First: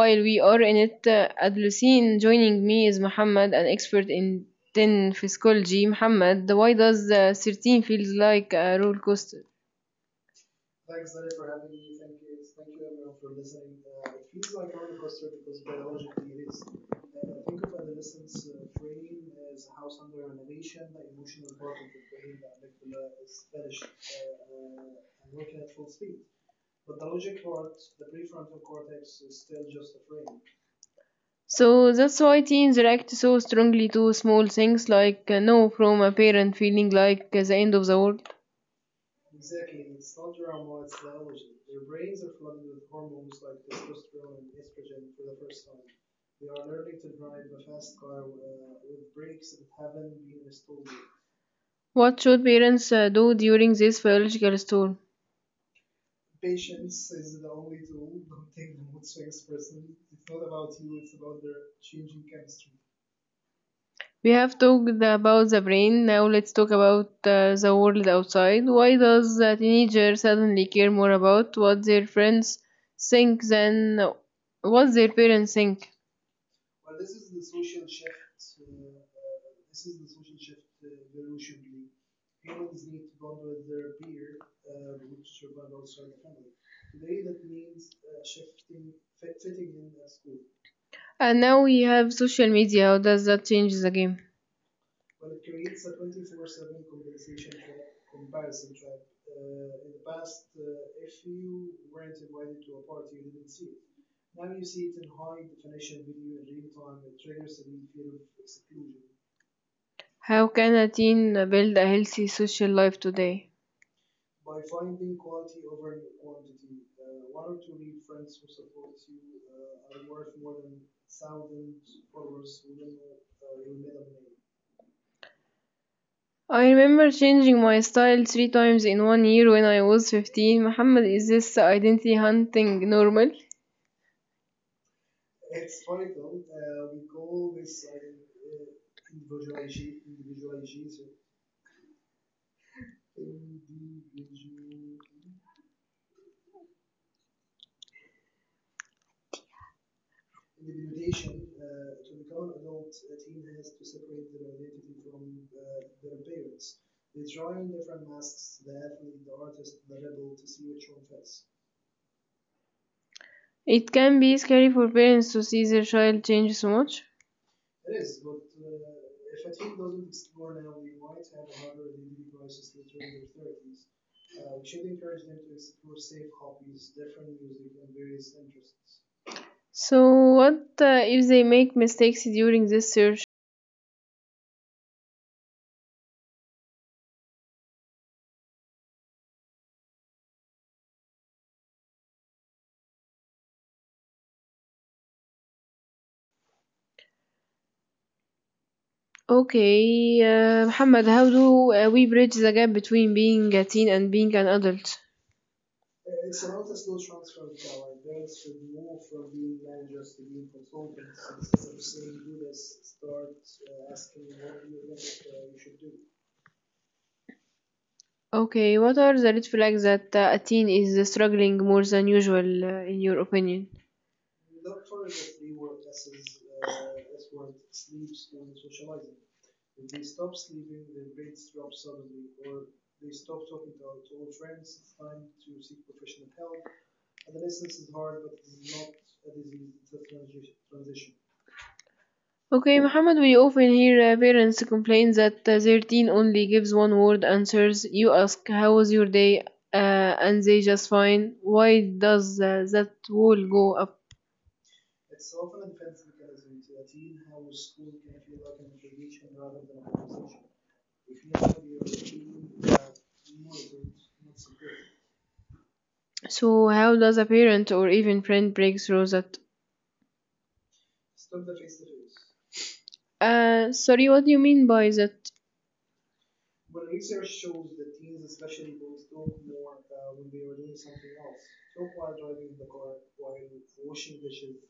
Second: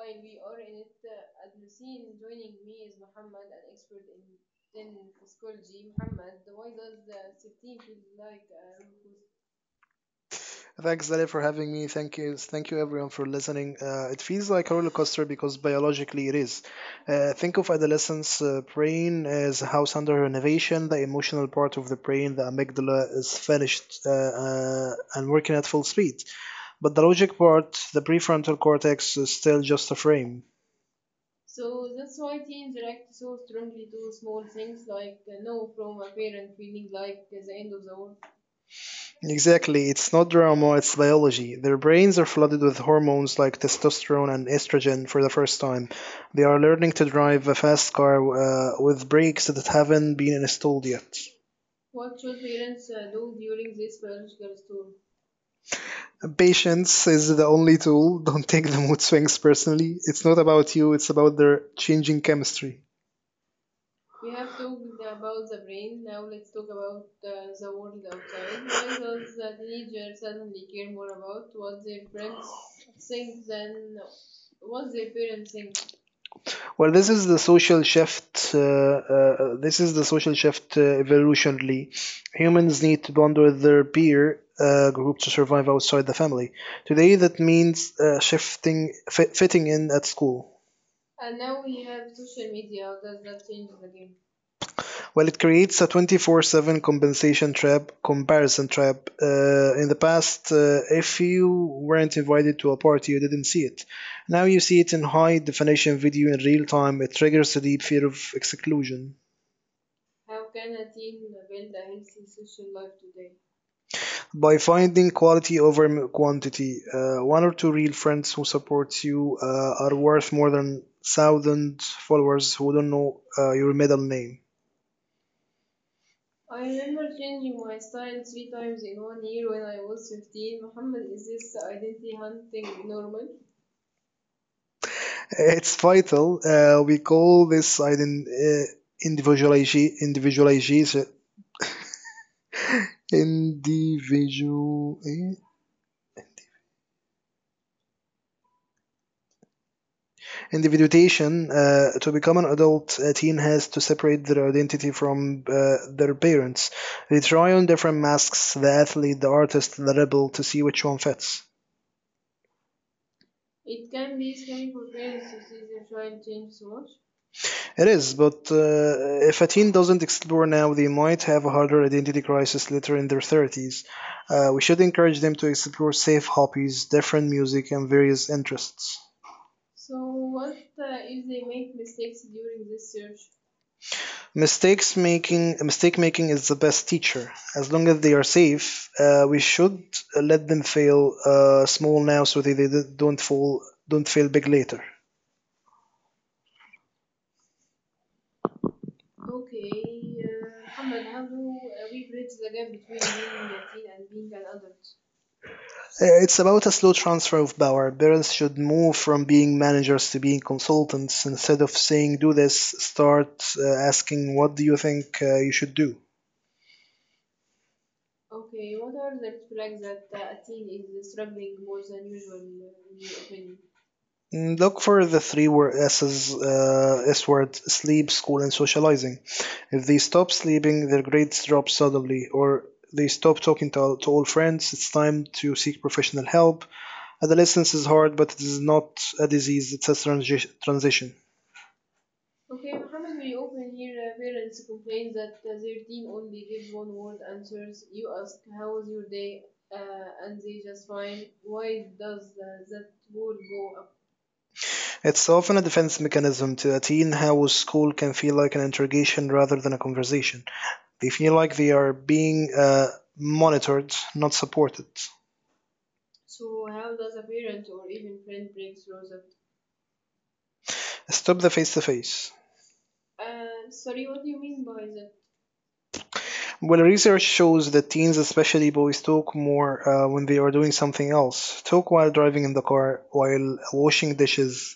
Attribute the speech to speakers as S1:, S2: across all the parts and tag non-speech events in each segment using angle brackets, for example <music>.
S1: while we are in it. Adlucine joining me is Muhammad, an expert in 10 physiology. Muhammad, why does 13 feels like a roller coaster?
S2: Thanks, Dale, for having me. Thank you, everyone, for listening. It feels like a roller coaster because biologically it is. Think of adolescence brain as a house under renovation. The emotional part of the brain, the amygdala, is finished and working at full speed, but the logic part, the prefrontal cortex, is still just a frame.
S1: So that's why teens react so strongly to small things like no from a parent feeling like the end of the world.
S2: Exactly, it's not drama, it's biology. Their brains are flooded with hormones like testosterone and estrogen for the first time. They are learning to drive a fast car with brakes that haven't been installed yet.
S1: What should parents do during this biological storm?
S2: Patience is the only tool. <laughs> Don't take the mood swings personally. It's not about you, it's about their changing chemistry.
S1: We have talked about the brain, now let's talk about the world outside. Why does a teenager suddenly care more about what their friends think than what their parents think?
S2: Well, this is the social shift. Evolutionally. Humans need to bond with their peer group to survive outside the family. Today, that means fitting in at school.
S1: And now we have social media, how does that change the game?
S2: Well, it creates a 24/7 comparison trap. In the past, if you weren't invited to a party, you didn't see it. Now you see it in high definition video in real time. It triggers a deep fear of exclusion.
S1: How can a teen build a healthy social life today?
S2: By finding quality over quantity. One or two real friends who support you are worth more than thousand followers who don't know your middle name.
S1: I remember changing my style three times in one year when I was 15. Muhammad, is this identity hunting normal?
S2: It's vital. We call this ident- individualization, individualization, individual, eh? Individuation. To become an adult, a teen has to separate their identity from their parents. They try on different masks: the athlete, the artist, the rebel, to see which one fits.
S1: It can be scary for parents to see their child change so much.
S2: It is, but if a teen doesn't explore now, they might have a harder identity crisis later in their 30s. We should encourage them to explore safe hobbies, different music, and various interests.
S1: So, what if they make mistakes during this search?
S2: Mistake making is the best teacher. As long as they are safe, we should let them fail small now so that they don't fail big later.
S1: Okay, Muhammad, how do we bridge the gap between being a teen and being an adult?
S2: It's about a slow transfer of power. Parents should move from being managers to being consultants. Instead of saying, do this, start uh, asking, what do you think you should do?
S1: Okay, what are the red flags that a teen is struggling more than usual, in your opinion?
S2: Mm, look for the three word S's, S word, sleep, school, and socializing. If they stop sleeping, their grades drop suddenly, or they stop talking to all friends, it's time to seek professional help. Adolescence is hard, but it is not a disease, it's a transition.
S1: Okay, Muhammad, we often hear parents complain that their teen only gives one word answers. You ask, how was your day? And they just fine. Why does that wall go up?
S2: It's often a defense mechanism to a teen how school can feel like an interrogation rather than a conversation. They feel like they are being monitored, not supported.
S1: So, how does a parent or even friend break through that?
S2: Stop the face to face.
S1: Sorry, what do you mean by that?
S2: Well, research shows that teens, especially boys, talk more when they are doing something else. Talk while driving in the car, while washing dishes,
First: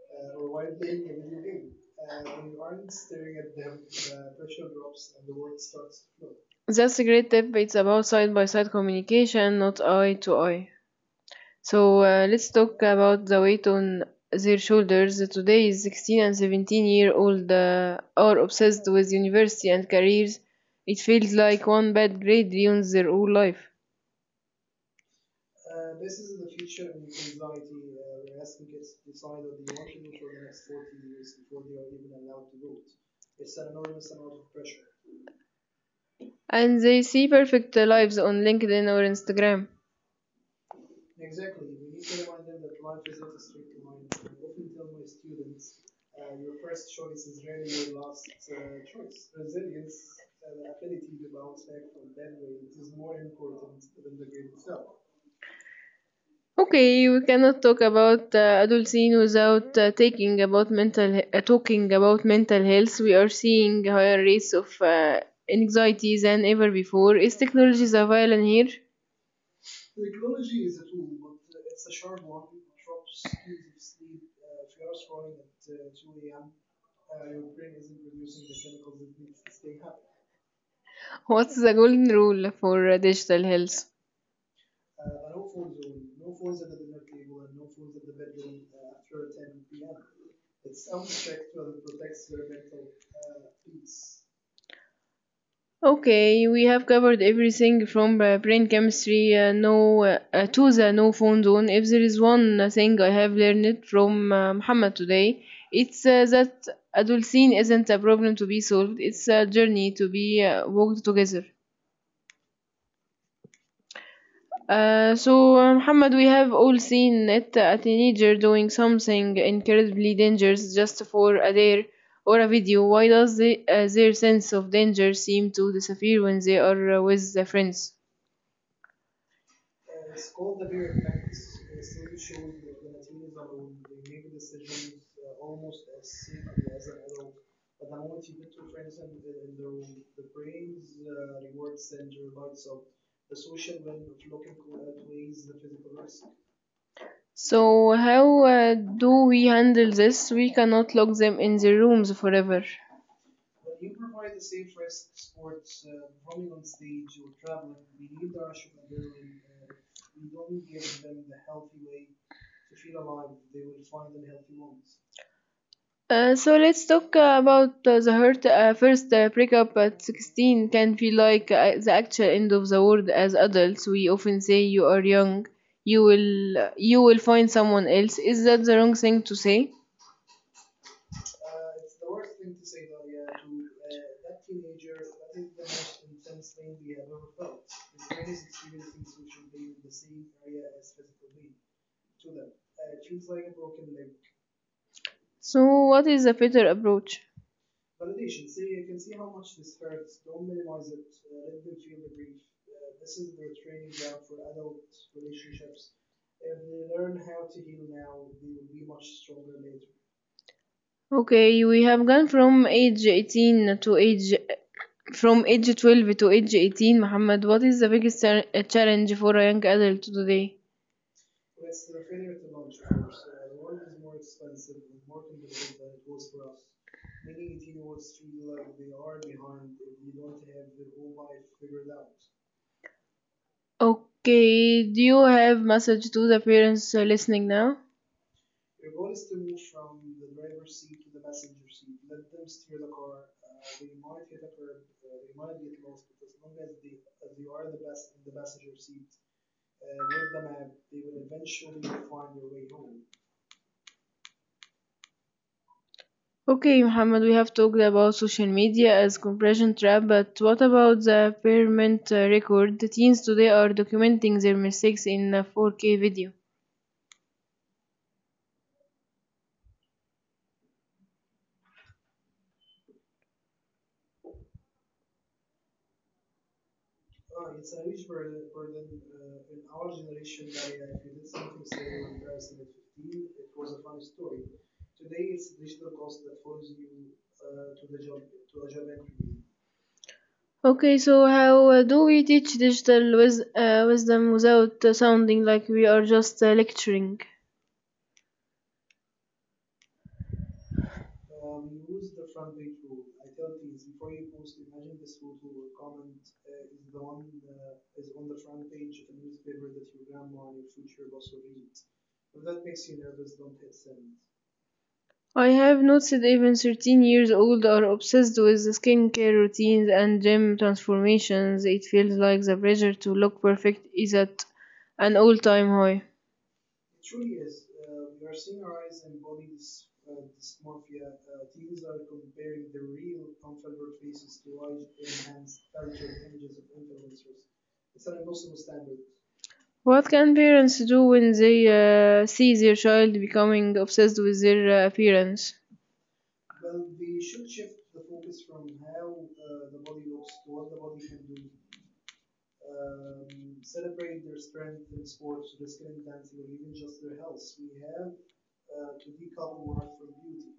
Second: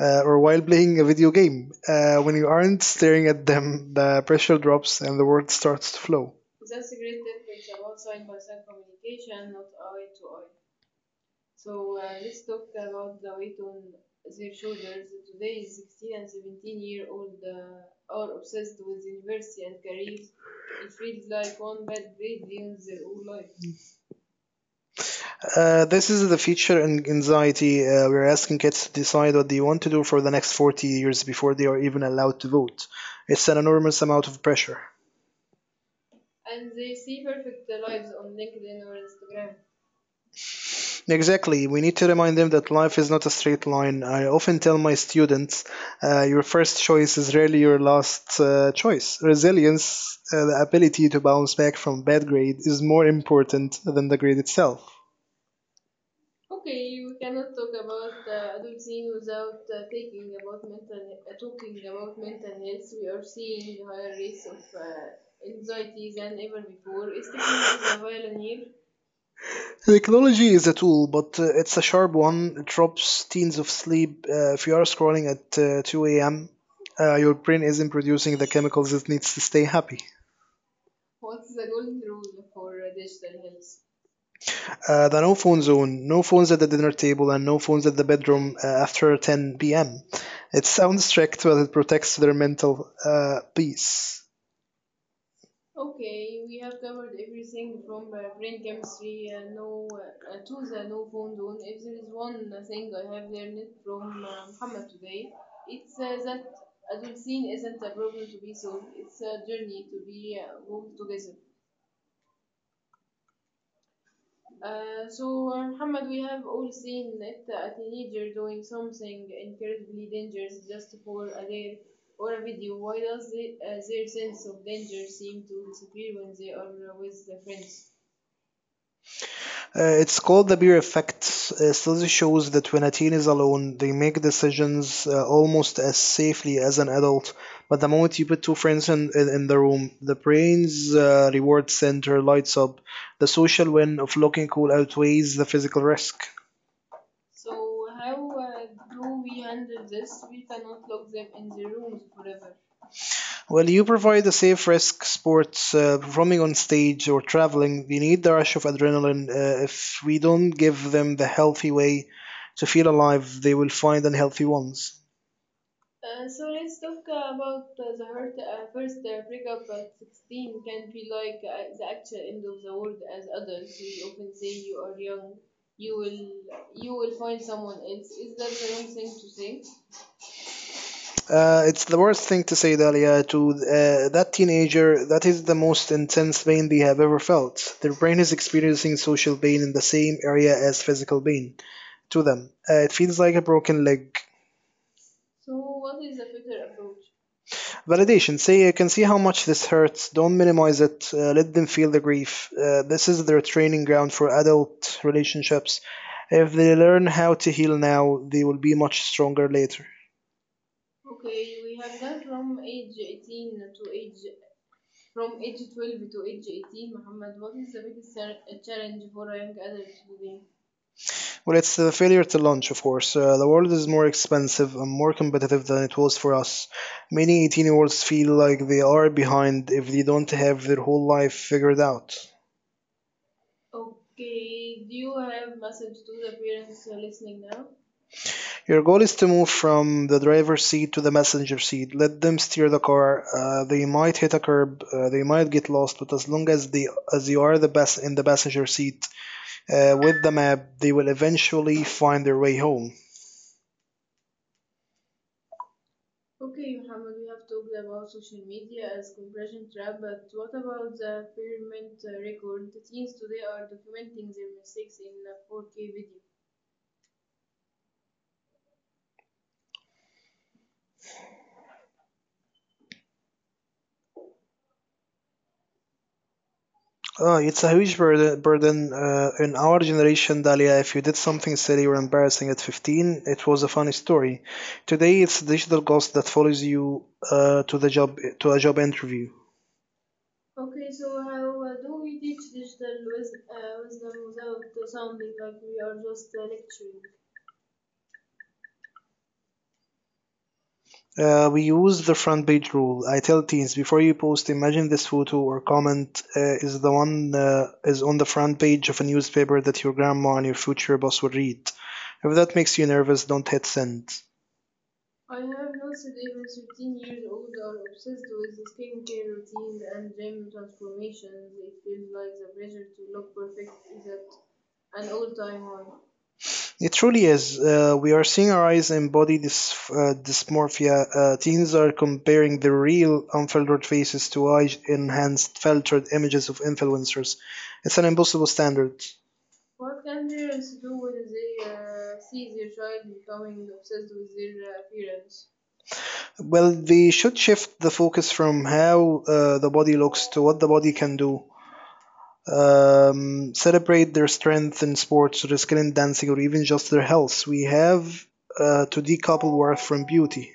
S2: or while playing a video game. When you aren't staring at them, the pressure drops and the word starts to flow.
S1: That's a great tip. It's about side by side communication, not eye to eye. So let's talk about the weight on their shoulders. Today, 16 and 17 year old are obsessed with university and careers. It feels like one bad grade ruins their whole life.
S2: This is the feature in anxiety. We're asking kids to decide what they want to do for the next 40 years before they are even allowed to vote. It's an enormous amount of pressure.
S1: And they see perfect lives on LinkedIn or Instagram.
S2: Exactly. We need to remind them that life is not a straight line. I often tell my students, your first choice is rarely your last choice. Resilience, the ability to bounce back from bad grade, is more important than the grade itself.
S1: Okay, we cannot talk about adult without taking about talking about mental health. We are seeing higher rates of anxiety than ever before. Is technology the villain here?
S2: Technology is a tool, but it's a sharp one. It robs teens of sleep. If you are scrolling at 2 a.m., your brain isn't producing the chemicals it needs to stay happy.
S1: What's the golden rule for digital health?
S2: The no phone zone, no phones at the dinner table, and no phones at the bedroom after 10 p.m. It sounds strict, but it protects their mental peace.
S1: Okay, we have covered everything from brain chemistry to the no phone zone. If there is one thing I have learned from Muhammad today, it's that adolescence isn't a problem to be solved. It's a journey to be walked together. So, Muhammad, we have all seen it a teenager doing something incredibly dangerous just for a dare or a video. Why does their sense of danger seem to disappear when they are with their friends?
S2: It's called the beer effect. Study shows that when a teen is alone, they make decisions almost as safely as an adult. But the moment you put two friends in the room, the brain's reward center lights up. The social win of looking cool outweighs the physical risk.
S1: So, how do we handle this? We cannot lock them in their rooms forever.
S2: Well, you provide a safe risk sports, performing on stage or traveling. We need the rush of adrenaline. If we don't give them the healthy way to feel alive, they will find unhealthy ones.
S1: So let's talk about the hurt. First, breakup at 16 can feel like the actual end of the world. As adults, we often say you are young, you will find someone else. Is that the wrong thing to say?
S2: It's the worst thing to say, Dalia, to that teenager. That is the most intense pain they have ever felt. Their brain is experiencing social pain in the same area as physical pain to them. It feels like a broken leg.
S1: So, what is a better approach?
S2: Validation. Say, I can see how much this hurts. Don't minimize it. Let them feel the grief. This is their training ground for adult relationships. If they learn how to heal now, they will be much stronger later.
S1: Okay, we have gone from age 18 to age from age 12 to age 18. Muhammad, what is the biggest challenge for a young adult today?
S2: Well, it's a failure to launch, of course. The world is more expensive and more competitive than it was for us. Many 18-year-olds feel like they are behind if they don't have their whole life figured out.
S1: Okay, do you have message to the parents listening now?
S2: Your goal is to move from the driver's seat to the passenger seat. Let them steer the car. They might hit a curb. They might get lost. But as you are the best in the passenger seat with the map, they will eventually find their way home.
S1: Okay, Muhammad, we have talked about social media as compression trap, but what about the parent record? The teens today are documenting their mistakes in a 4K video.
S2: Oh, it's a huge burden in our generation, Dalia. If you did something silly or embarrassing at 15, it was a funny story. Today, it's digital ghost that follows you to a job interview.
S1: Okay, so how do we teach digital wisdom without sounding like we are just lecturing?
S2: We use the front page rule. I tell teens before you post, imagine this photo or comment is on the front page of a newspaper that your grandma and your future boss would read. If that makes you nervous, don't hit send.
S1: I have noticed even 13 years old are obsessed with the skincare routines and gym transformations. It feels like the pressure to look perfect is at an all-time high.
S2: It truly is. We are seeing our eyes in dysmorphia. Teens are comparing the real unfiltered faces to AI enhanced filtered images of influencers. It's an impossible standard.
S1: What can parents do when they see their child becoming obsessed with their appearance?
S2: Well, they should shift the focus from how the body looks to what the body can do. Celebrate their strength in sports, their skill in dancing, or even just their health. We have to decouple worth from beauty.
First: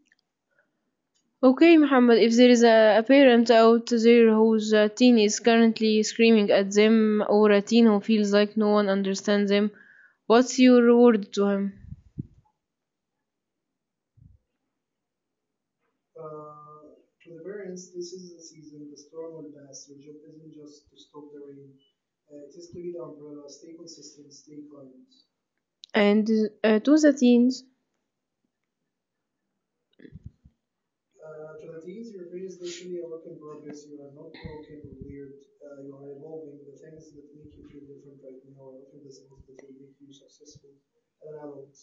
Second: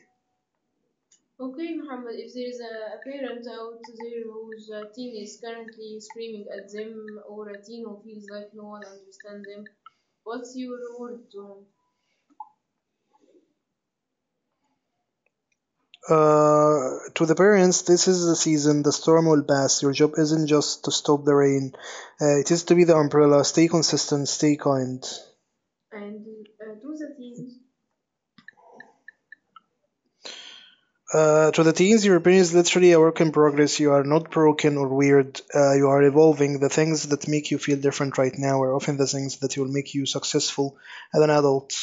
S1: Okay, Muhammad, if there is a parent out there whose teen is currently screaming at them, or a teen who feels like no one understands them, what's your word to him?
S2: To the parents, this is the season. The storm will pass. Your job isn't just to stop the rain, it is to be the umbrella. Stay consistent, stay kind.
S1: And to the teens.
S2: To the teens, your brain is literally a work in progress. You are not broken or weird. You are evolving. The things that make you feel different right now are often the things that will make you successful as an adult.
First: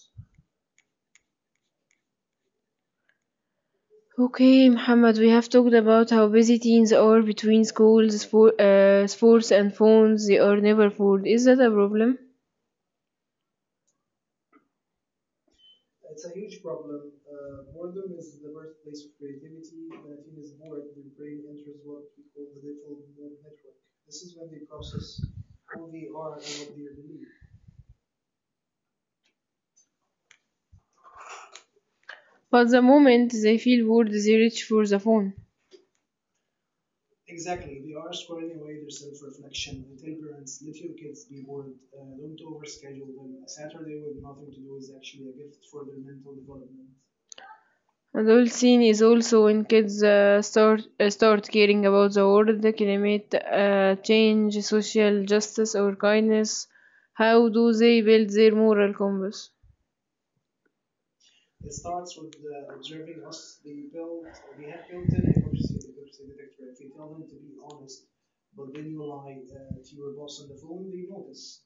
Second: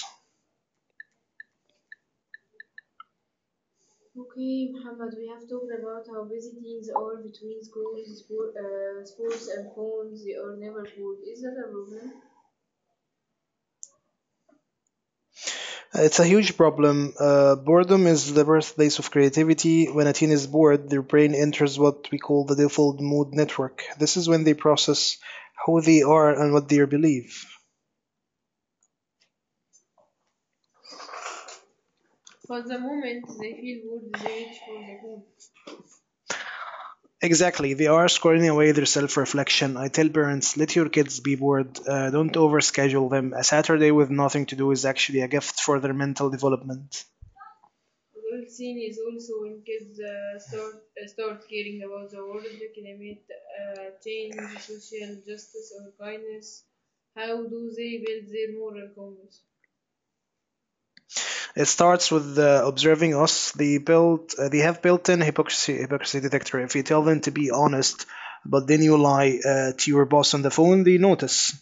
S1: Okay, Muhammad, we have talked about how busy teens are between schools, sports, and phones. They are never fooled. Is that a problem?
S2: It's a huge problem. Boredom is the birthplace of creativity. When a teen is bored, their brain enters what we call the default mode network. This is when they process who they are and what they believe.
S1: But the moment they feel bored, they reach for the phone.
S2: Exactly, they are squaring away their self reflection. I tell parents, let your kids be bored, don't overschedule them. A Saturday with nothing to do is actually a gift for their mental development.
S1: Adult scene is also when kids start caring about the world, the climate change, social justice, or kindness. How do they build their moral compass?
S2: It starts with observing us. They have built-in hypocrisy detector. If you tell them to be honest, but then you lie to your boss on the phone, they notice.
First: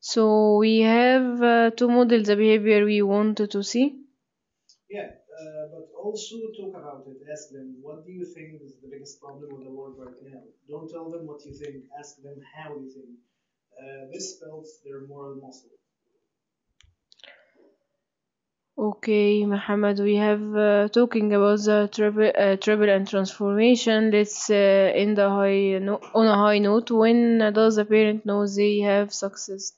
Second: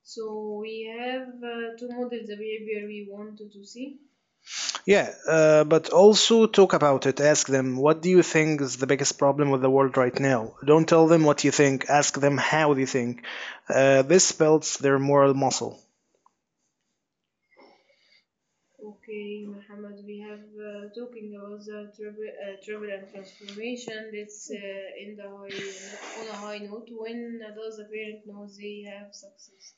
S1: So we have to model the behavior we want to see.
S2: Yeah, but also talk about it. Ask them, what do you think is the biggest problem with the world right now? Don't tell them what you think. Ask them how they think. This builds their moral muscle.
S1: Okay, Mohammed, we have talking about the travel, travel and transformation. Let's end a high no- on a high note. When does a parent know they have success?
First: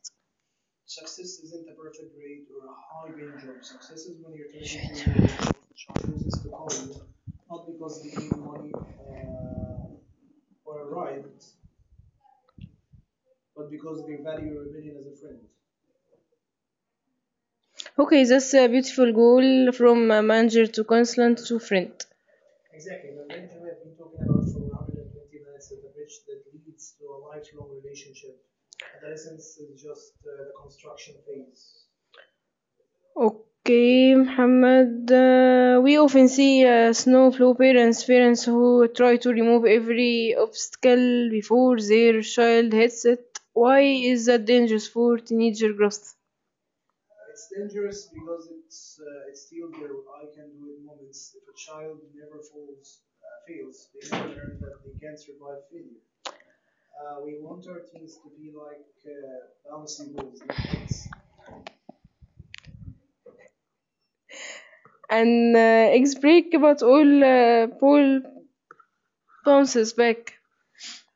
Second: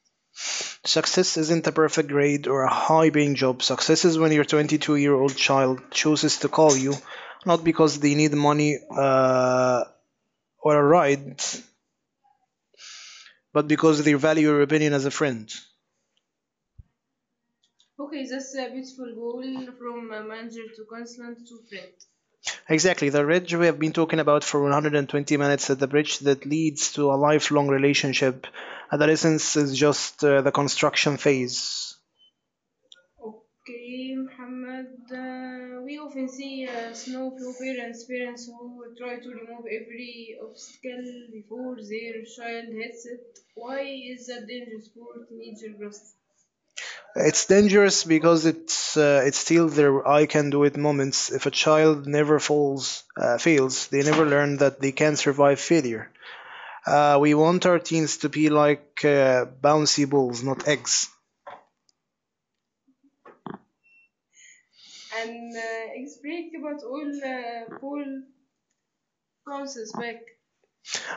S2: Success isn't a perfect grade or a high paying job. Success is when your 22-year-old child chooses to call you, not because they need money or a ride, but because they value your opinion as a friend.
S1: Okay, that's a beautiful goal from a manager to consultant to friend.
S2: Exactly, the bridge we have been talking about for 120 minutes is the bridge that leads to a lifelong relationship. Adolescence is just the construction phase.
S1: Okay, Mohammed, we often see snowflow parents, parents who try to remove every obstacle before their child hits it. Why is that dangerous for teenager growth?
S2: It's dangerous because it's still their I can do it moments. If a child never falls fails, they never learn that they can survive failure. We want our teens to be like bouncy balls, not eggs.
S1: And break about all Paul bounces back.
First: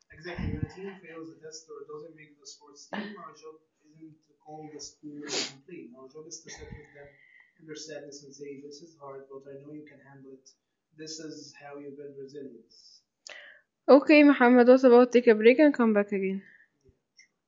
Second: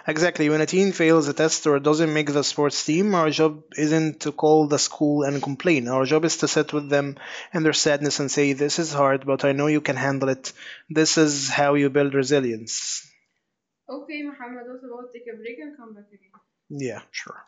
S2: Exactly. When a teen fails a test or doesn't make the sports team, our job isn't to call the school and complain. Our job is to sit with them and their sadness and say, "This is hard, but I know you can handle it. This is how you build resilience."
S1: Okay, Muhammad, what about take a break and come back again?
S2: Yeah, sure.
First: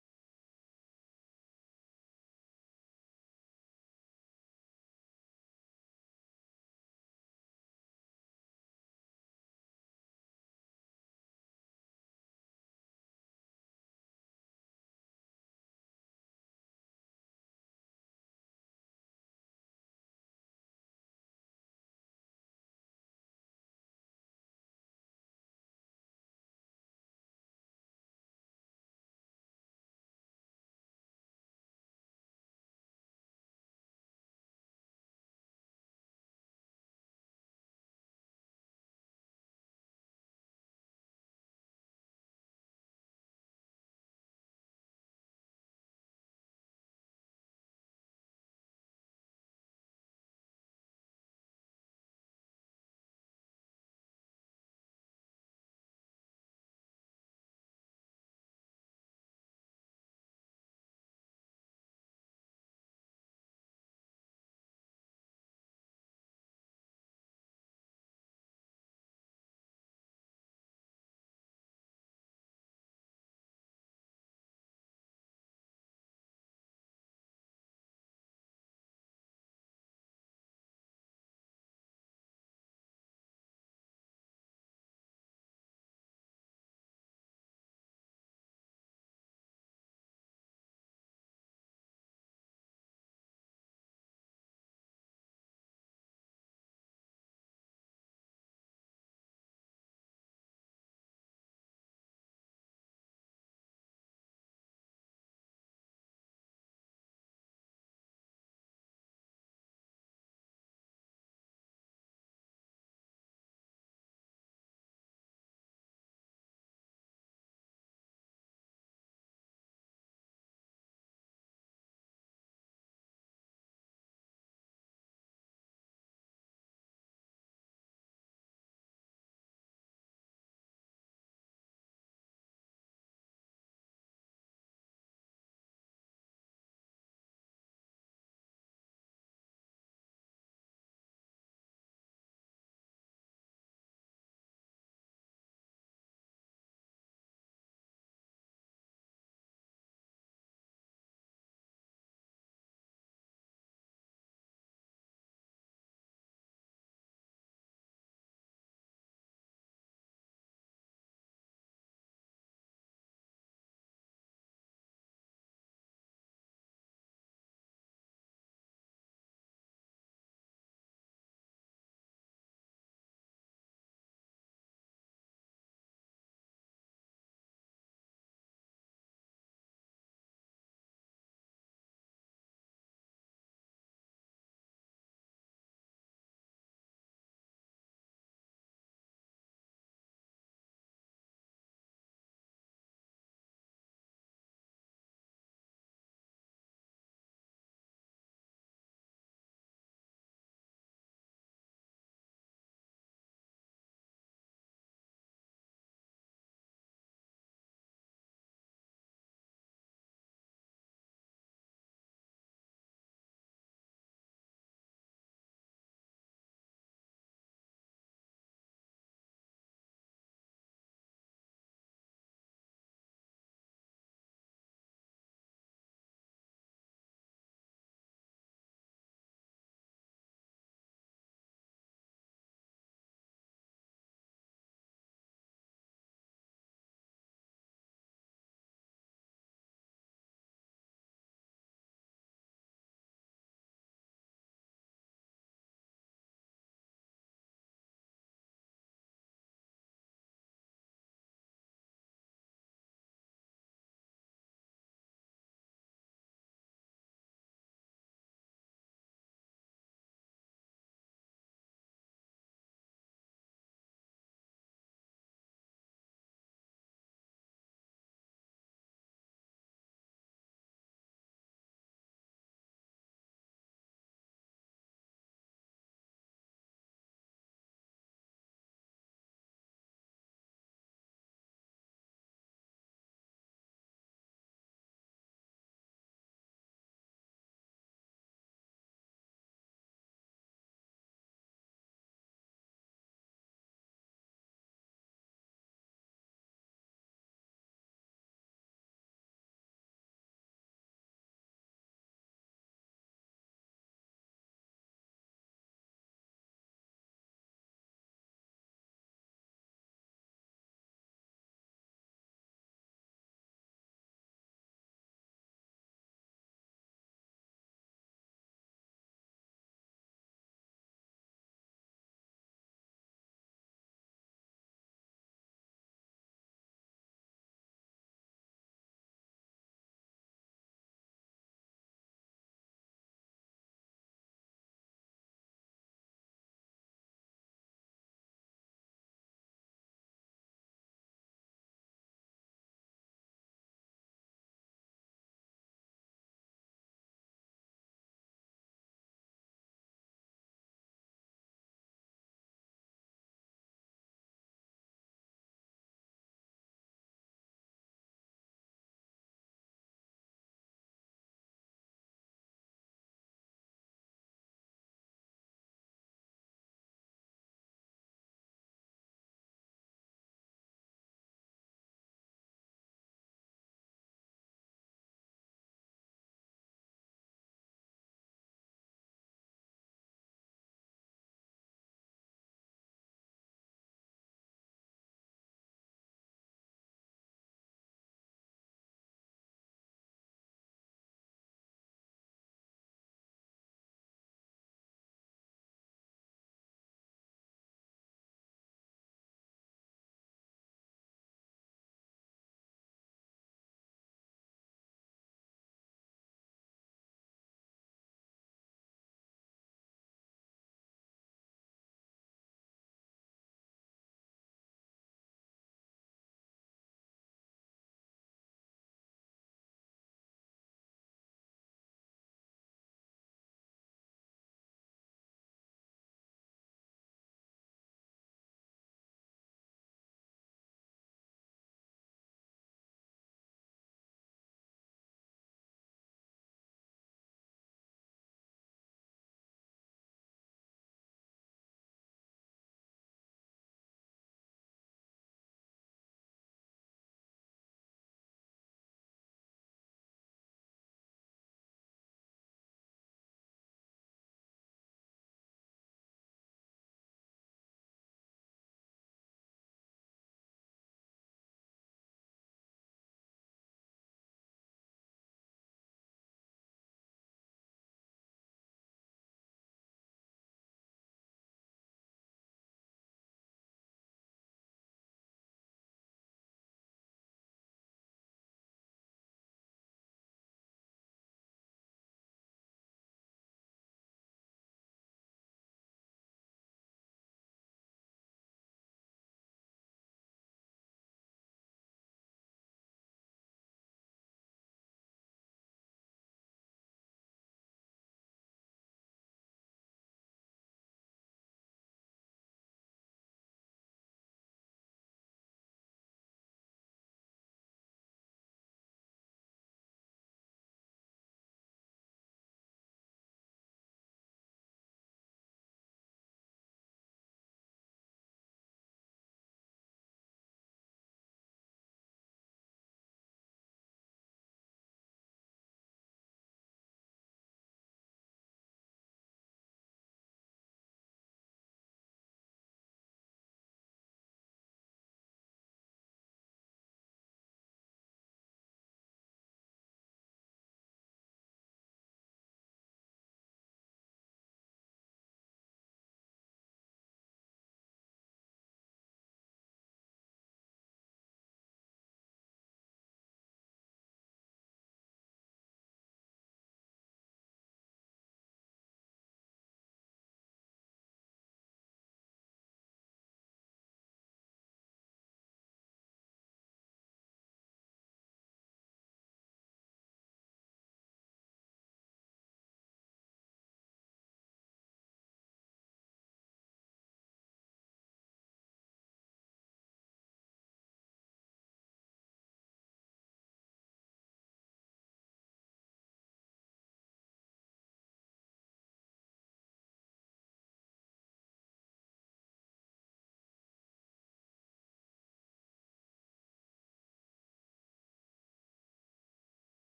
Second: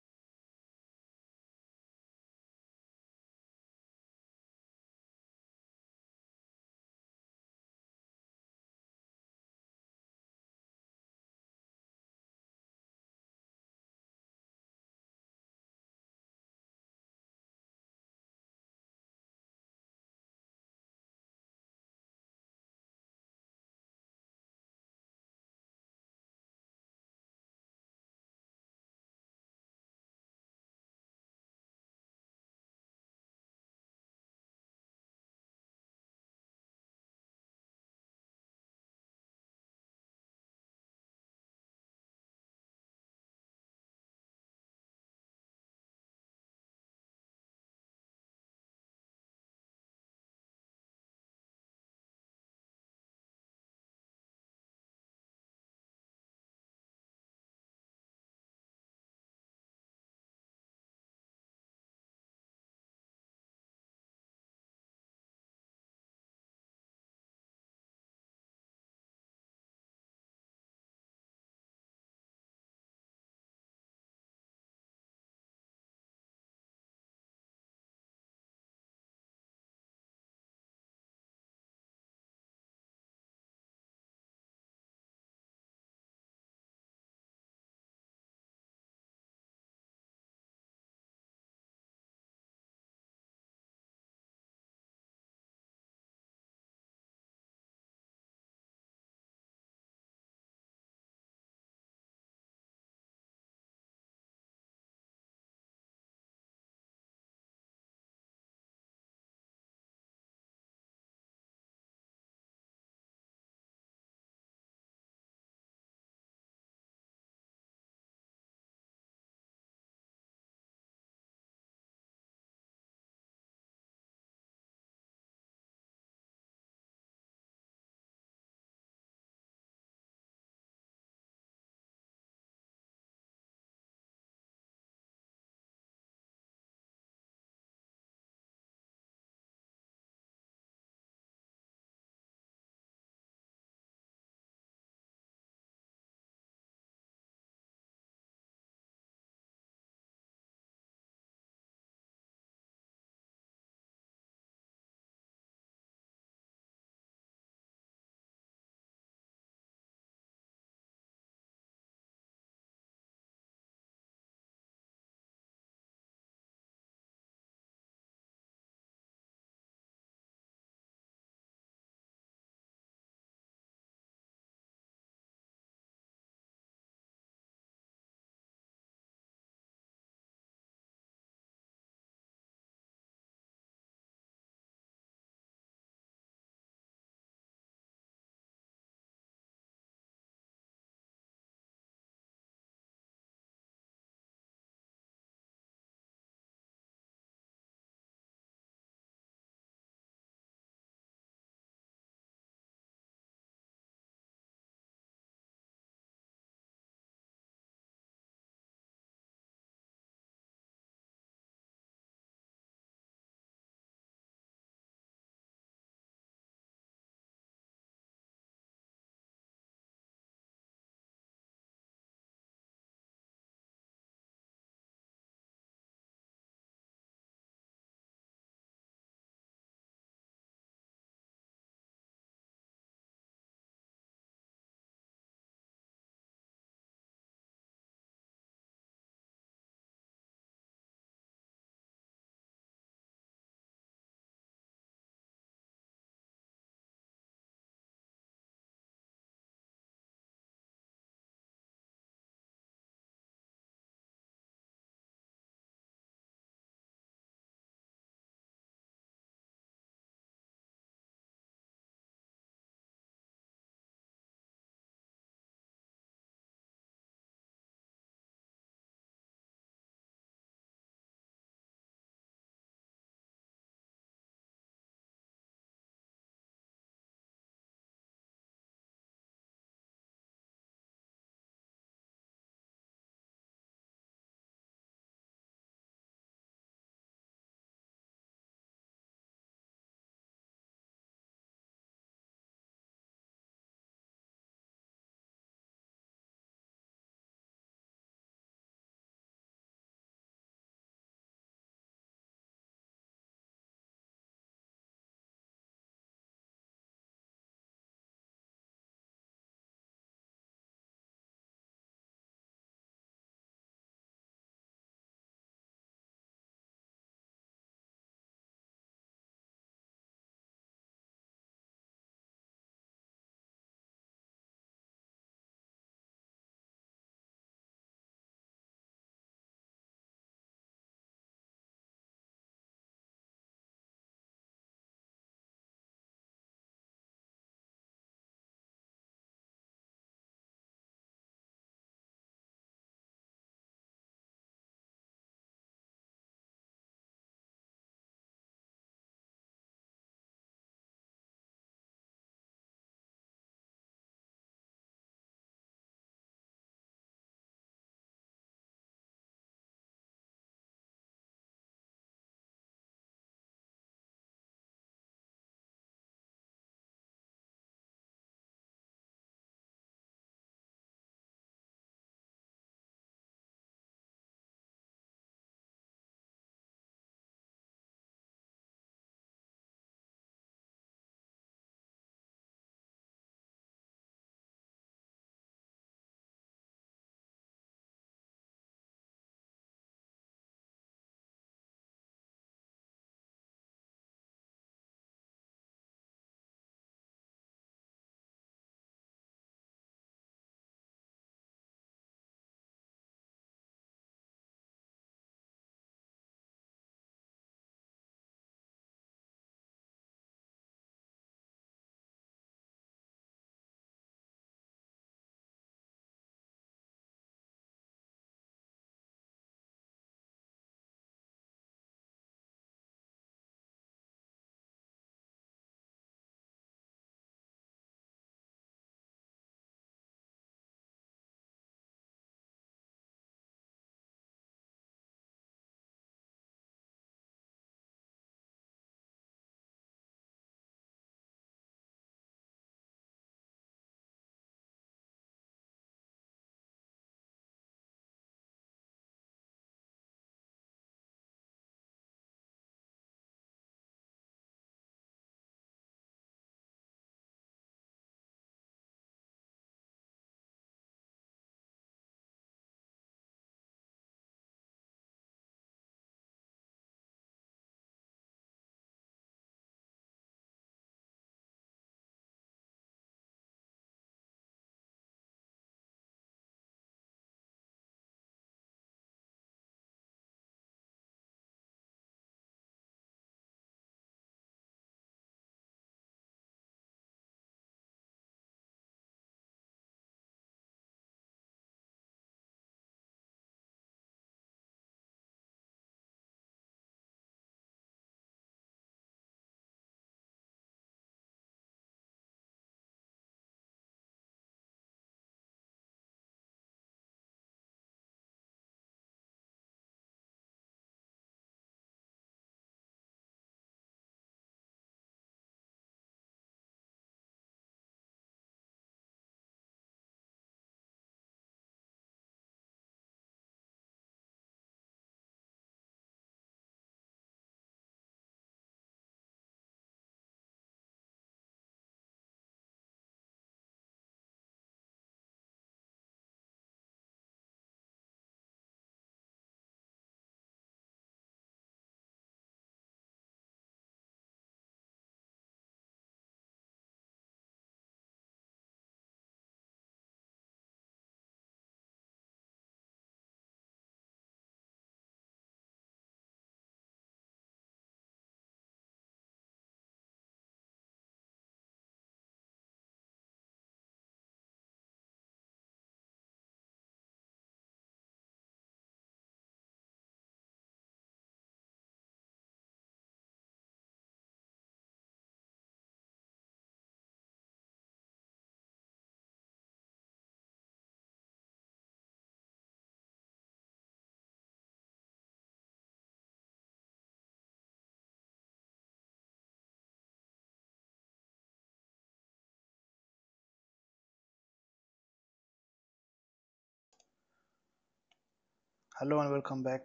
S2: Hello and welcome back,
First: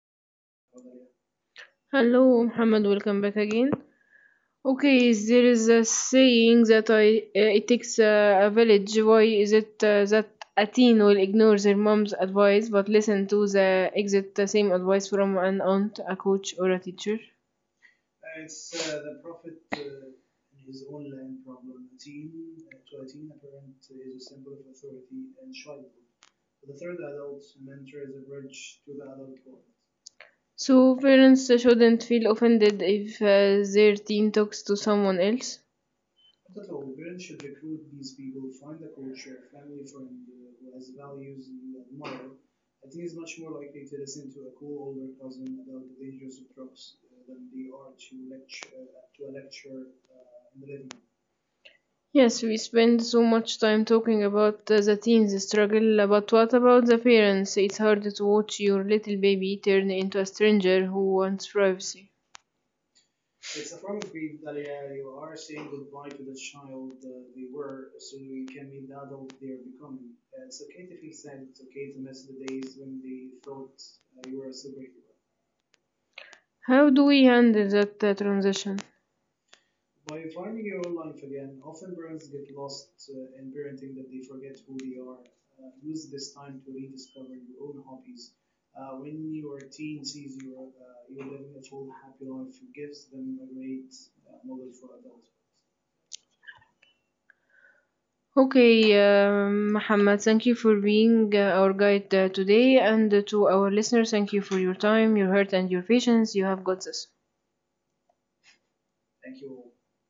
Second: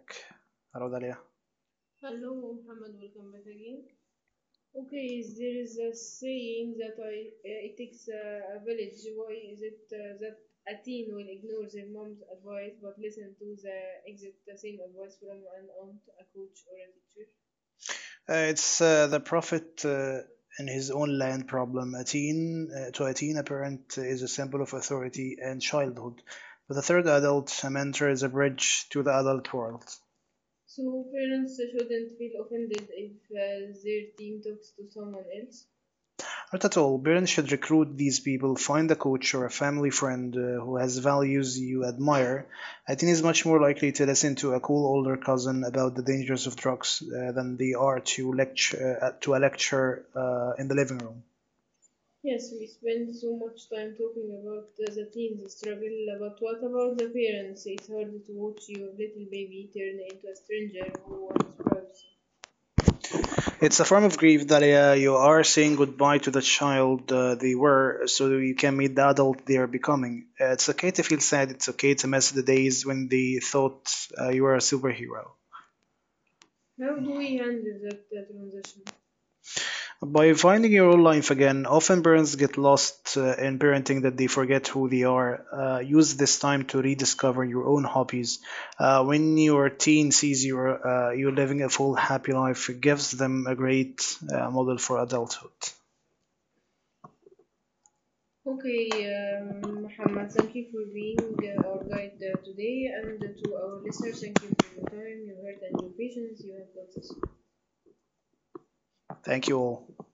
S2: Rodalia.
S1: Hello, Muhammad, welcome back again. Okay, there is a saying that it takes a village. Why is it that a teen will ignore their mom's advice but listen to the exact same advice from an aunt, a coach, or a teacher?
S2: It's the prophet and his own land problem. To a teen, a parent is a symbol of authority and childhood. But the third adult, a mentor, is a bridge to the adult world.
S1: So parents shouldn't feel offended if their teen talks to someone else.
S2: Not at all. Parents should recruit these people, find a coach or a family friend who has values you admire. A teen is much more likely to listen to a cool older cousin about the dangers of drugs than they are to lecture to a lecture in the living room.
S1: Yes, we spend so much time talking about the teens struggle, but what about the parents? It's hard to watch your little baby turn into a stranger who wants privacy.
S2: It's a form of grief that you are saying goodbye to the child they were, so you can meet the adult they are becoming. It's okay to feel sad. It's okay to miss the days when they thought you were a superhero.
S1: How do we handle that transition?
S2: By finding your own life again, often parents get lost in parenting that they forget who they are. Use this time to rediscover your own hobbies. When your teen sees you you living a full, happy life, it gives them a great model for adulthood.
S1: Okay, Muhammad, thank you for being our guide today, and to our listeners, thank you for your time, your heart, and your patience. You have got this.
S2: Thank you all.